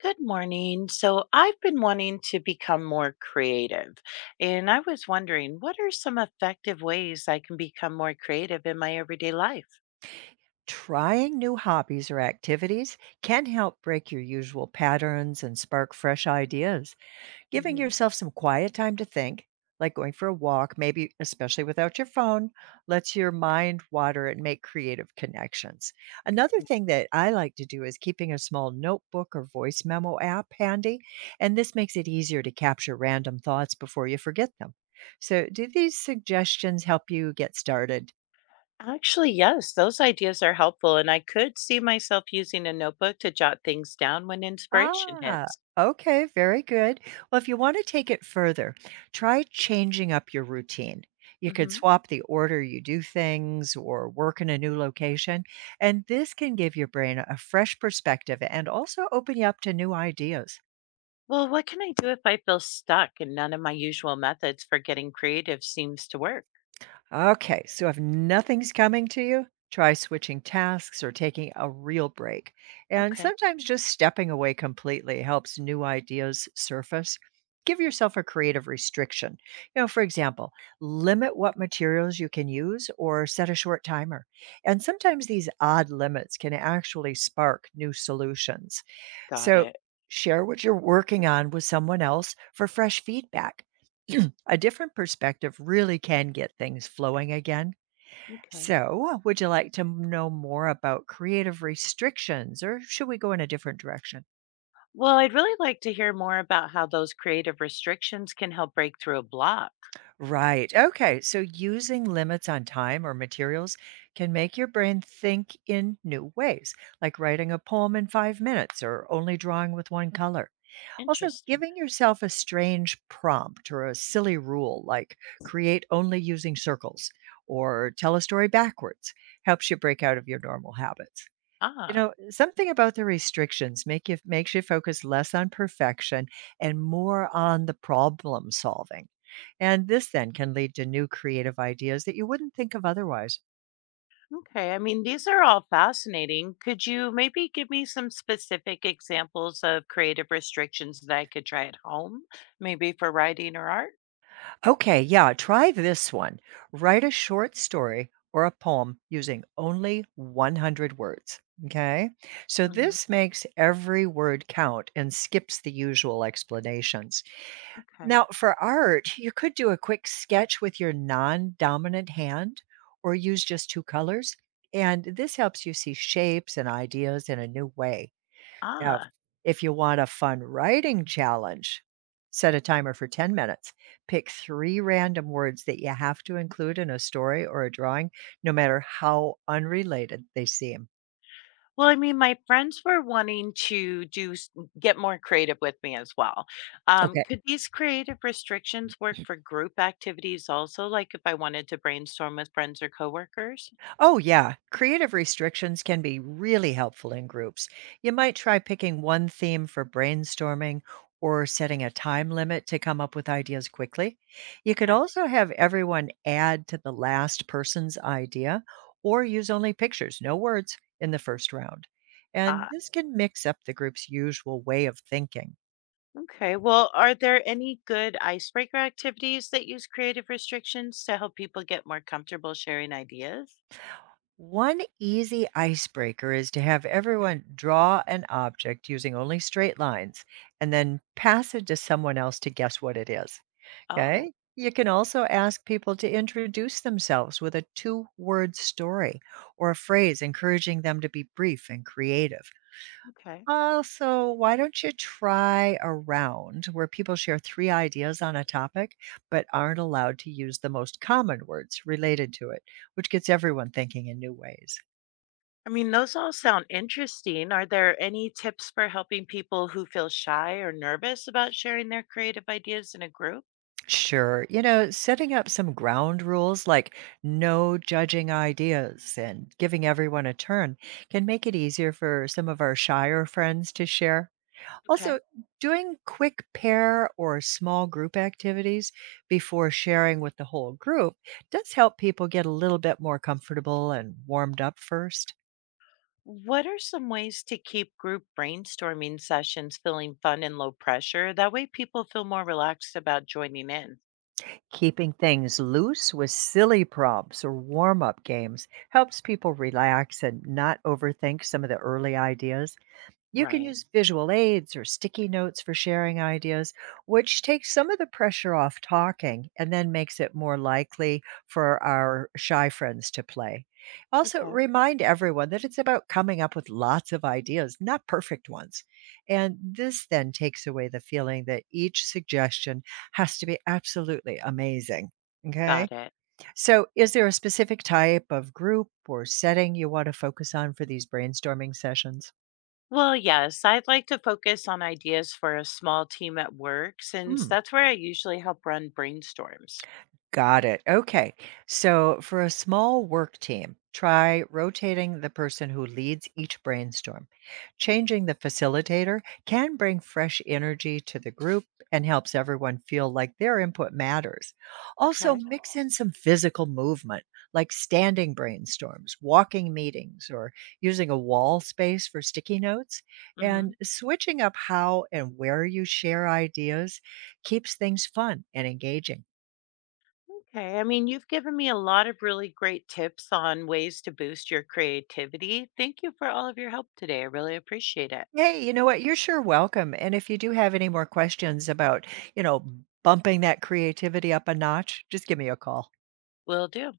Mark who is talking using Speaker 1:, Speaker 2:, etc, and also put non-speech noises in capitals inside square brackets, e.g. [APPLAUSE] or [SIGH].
Speaker 1: Good morning. So I've been wanting to become more creative, and I was wondering what are some effective ways I can become more creative in my everyday life?
Speaker 2: Trying new hobbies or activities can help break your usual patterns and spark fresh ideas. Giving
Speaker 1: Hmm.
Speaker 2: yourself some quiet time to think, like going for a walk, maybe especially without your phone, lets your mind water and make creative connections. Another
Speaker 1: Okay.
Speaker 2: thing that I like to do is keeping a small notebook or voice memo app handy, and this makes it easier to capture random thoughts before you forget them. So, do these suggestions help you get started?
Speaker 1: Actually, yes, those ideas are helpful, and I could see myself using a notebook to jot things down when inspiration
Speaker 2: Ah,
Speaker 1: hits.
Speaker 2: okay, very good. Well, if you want to take it further, try changing up your routine. You could
Speaker 1: Hmm.
Speaker 2: swap the order you do things or work in a new location, and this can give your brain a fresh perspective and also open you up to new ideas.
Speaker 1: Well, what can I do if I feel stuck and none of my usual methods for getting creative seems to work?
Speaker 2: Okay, so if nothing's coming to you, try switching tasks or taking a real break. And
Speaker 1: Okay.
Speaker 2: sometimes just stepping away completely helps new ideas surface. Give yourself a creative restriction. You know, for example, limit what materials you can use or set a short timer. And sometimes these odd limits can actually spark new solutions.
Speaker 1: Got
Speaker 2: So,
Speaker 1: it.
Speaker 2: share what you're working on with someone else for fresh feedback. [CLEARS THROAT] A different perspective really can get things flowing again.
Speaker 1: Okay.
Speaker 2: So, would you like to know more about creative restrictions, or should we go in a different direction?
Speaker 1: Well, I'd really like to hear more about how those creative restrictions can help break through a block.
Speaker 2: Right. Okay. So, using limits on time or materials can make your brain think in new ways, like writing a poem in 5 minutes or only drawing with one color. Also,
Speaker 1: Interesting.
Speaker 2: giving yourself a strange prompt or a silly rule like create only using circles or tell a story backwards helps you break out of your normal habits. You
Speaker 1: Ah,
Speaker 2: know, something about the restrictions makes you focus less on perfection and more on the problem solving. And this then can lead to new creative ideas that you wouldn't think of otherwise.
Speaker 1: okay. I mean, these are all fascinating. Could you maybe give me some specific examples of creative restrictions that I could try at home, maybe for writing or art?
Speaker 2: Okay, yeah, try this one. Write a short story or a poem using only 100 words. Okay. So
Speaker 1: Hmm.
Speaker 2: this makes every word count and skips the usual explanations.
Speaker 1: Okay.
Speaker 2: Now, for art, you could do a quick sketch with your non dominant hand or use just two colors. And this helps you see shapes and ideas in a new way. Now,
Speaker 1: Ah,
Speaker 2: if you want a fun writing challenge, set a timer for 10 minutes. Pick three random words that you have to include in a story or a drawing, no matter how unrelated they seem.
Speaker 1: well, I mean, my friends were wanting to do s get more creative with me as well.
Speaker 2: Okay.
Speaker 1: Could these creative restrictions work for group activities also, like if I wanted to brainstorm with friends or coworkers?
Speaker 2: Oh, yeah. Creative restrictions can be really helpful in groups. You might try picking one theme for brainstorming or setting a time limit to come up with ideas quickly. You could
Speaker 1: Okay.
Speaker 2: also have everyone add to the last person's idea or use only pictures, no words, in the first round. And
Speaker 1: Ah,
Speaker 2: this can mix up the group's usual way of thinking.
Speaker 1: okay. Well, are there any good icebreaker activities that use creative restrictions to help people get more comfortable sharing ideas?
Speaker 2: One easy icebreaker is to have everyone draw an object using only straight lines and then pass it to someone else to guess what it is.
Speaker 1: Oh,
Speaker 2: Okay. You can also ask people to introduce themselves with a two word story or a phrase, encouraging them to be brief and creative.
Speaker 1: okay.
Speaker 2: Also, why don't you try a round where people share three ideas on a topic but aren't allowed to use the most common words related to it, which gets everyone thinking in new ways?
Speaker 1: I mean, those all sound interesting. Are there any tips for helping people who feel shy or nervous about sharing their creative ideas in a group?
Speaker 2: Sure. You know, setting up some ground rules like no judging ideas and giving everyone a turn can make it easier for some of our shyer friends to share. Also,
Speaker 1: Okay.
Speaker 2: doing quick pair or small group activities before sharing with the whole group does help people get a little bit more comfortable and warmed up first.
Speaker 1: What are some ways to keep group brainstorming sessions feeling fun and low pressure? That way people feel more relaxed about joining in.
Speaker 2: Keeping things loose with silly prompts or warm up games helps people relax and not overthink some of the early ideas. You can
Speaker 1: Right.
Speaker 2: use visual aids or sticky notes for sharing ideas, which takes some of the pressure off talking and then makes it more likely for our shy friends to play. Also,
Speaker 1: Okay.
Speaker 2: remind everyone that it's about coming up with lots of ideas, not perfect ones. And this then takes away the feeling that each suggestion has to be absolutely amazing. Okay.
Speaker 1: Got it.
Speaker 2: So, is there a specific type of group or setting you want to focus on for these brainstorming sessions?
Speaker 1: Well, yes, I'd like to focus on ideas for a small team at work since
Speaker 2: Mm.
Speaker 1: that's where I usually help run brainstorms.
Speaker 2: Got it. Okay. So, for a small work team, try rotating the person who leads each brainstorm. Changing the facilitator can bring fresh energy to the group and helps everyone feel like their input matters. Also,
Speaker 1: Okay.
Speaker 2: mix in some physical movement, like standing brainstorms, walking meetings, or using a wall space for sticky notes.
Speaker 1: Mm-hmm.
Speaker 2: And switching up how and where you share ideas keeps things fun and engaging.
Speaker 1: Okay. I mean, you've given me a lot of really great tips on ways to boost your creativity. Thank you for all of your help today. I really appreciate it.
Speaker 2: Hey, you know what? You're sure welcome. And if you do have any more questions about, you know, bumping that creativity up a notch, just give me a call.
Speaker 1: Will do.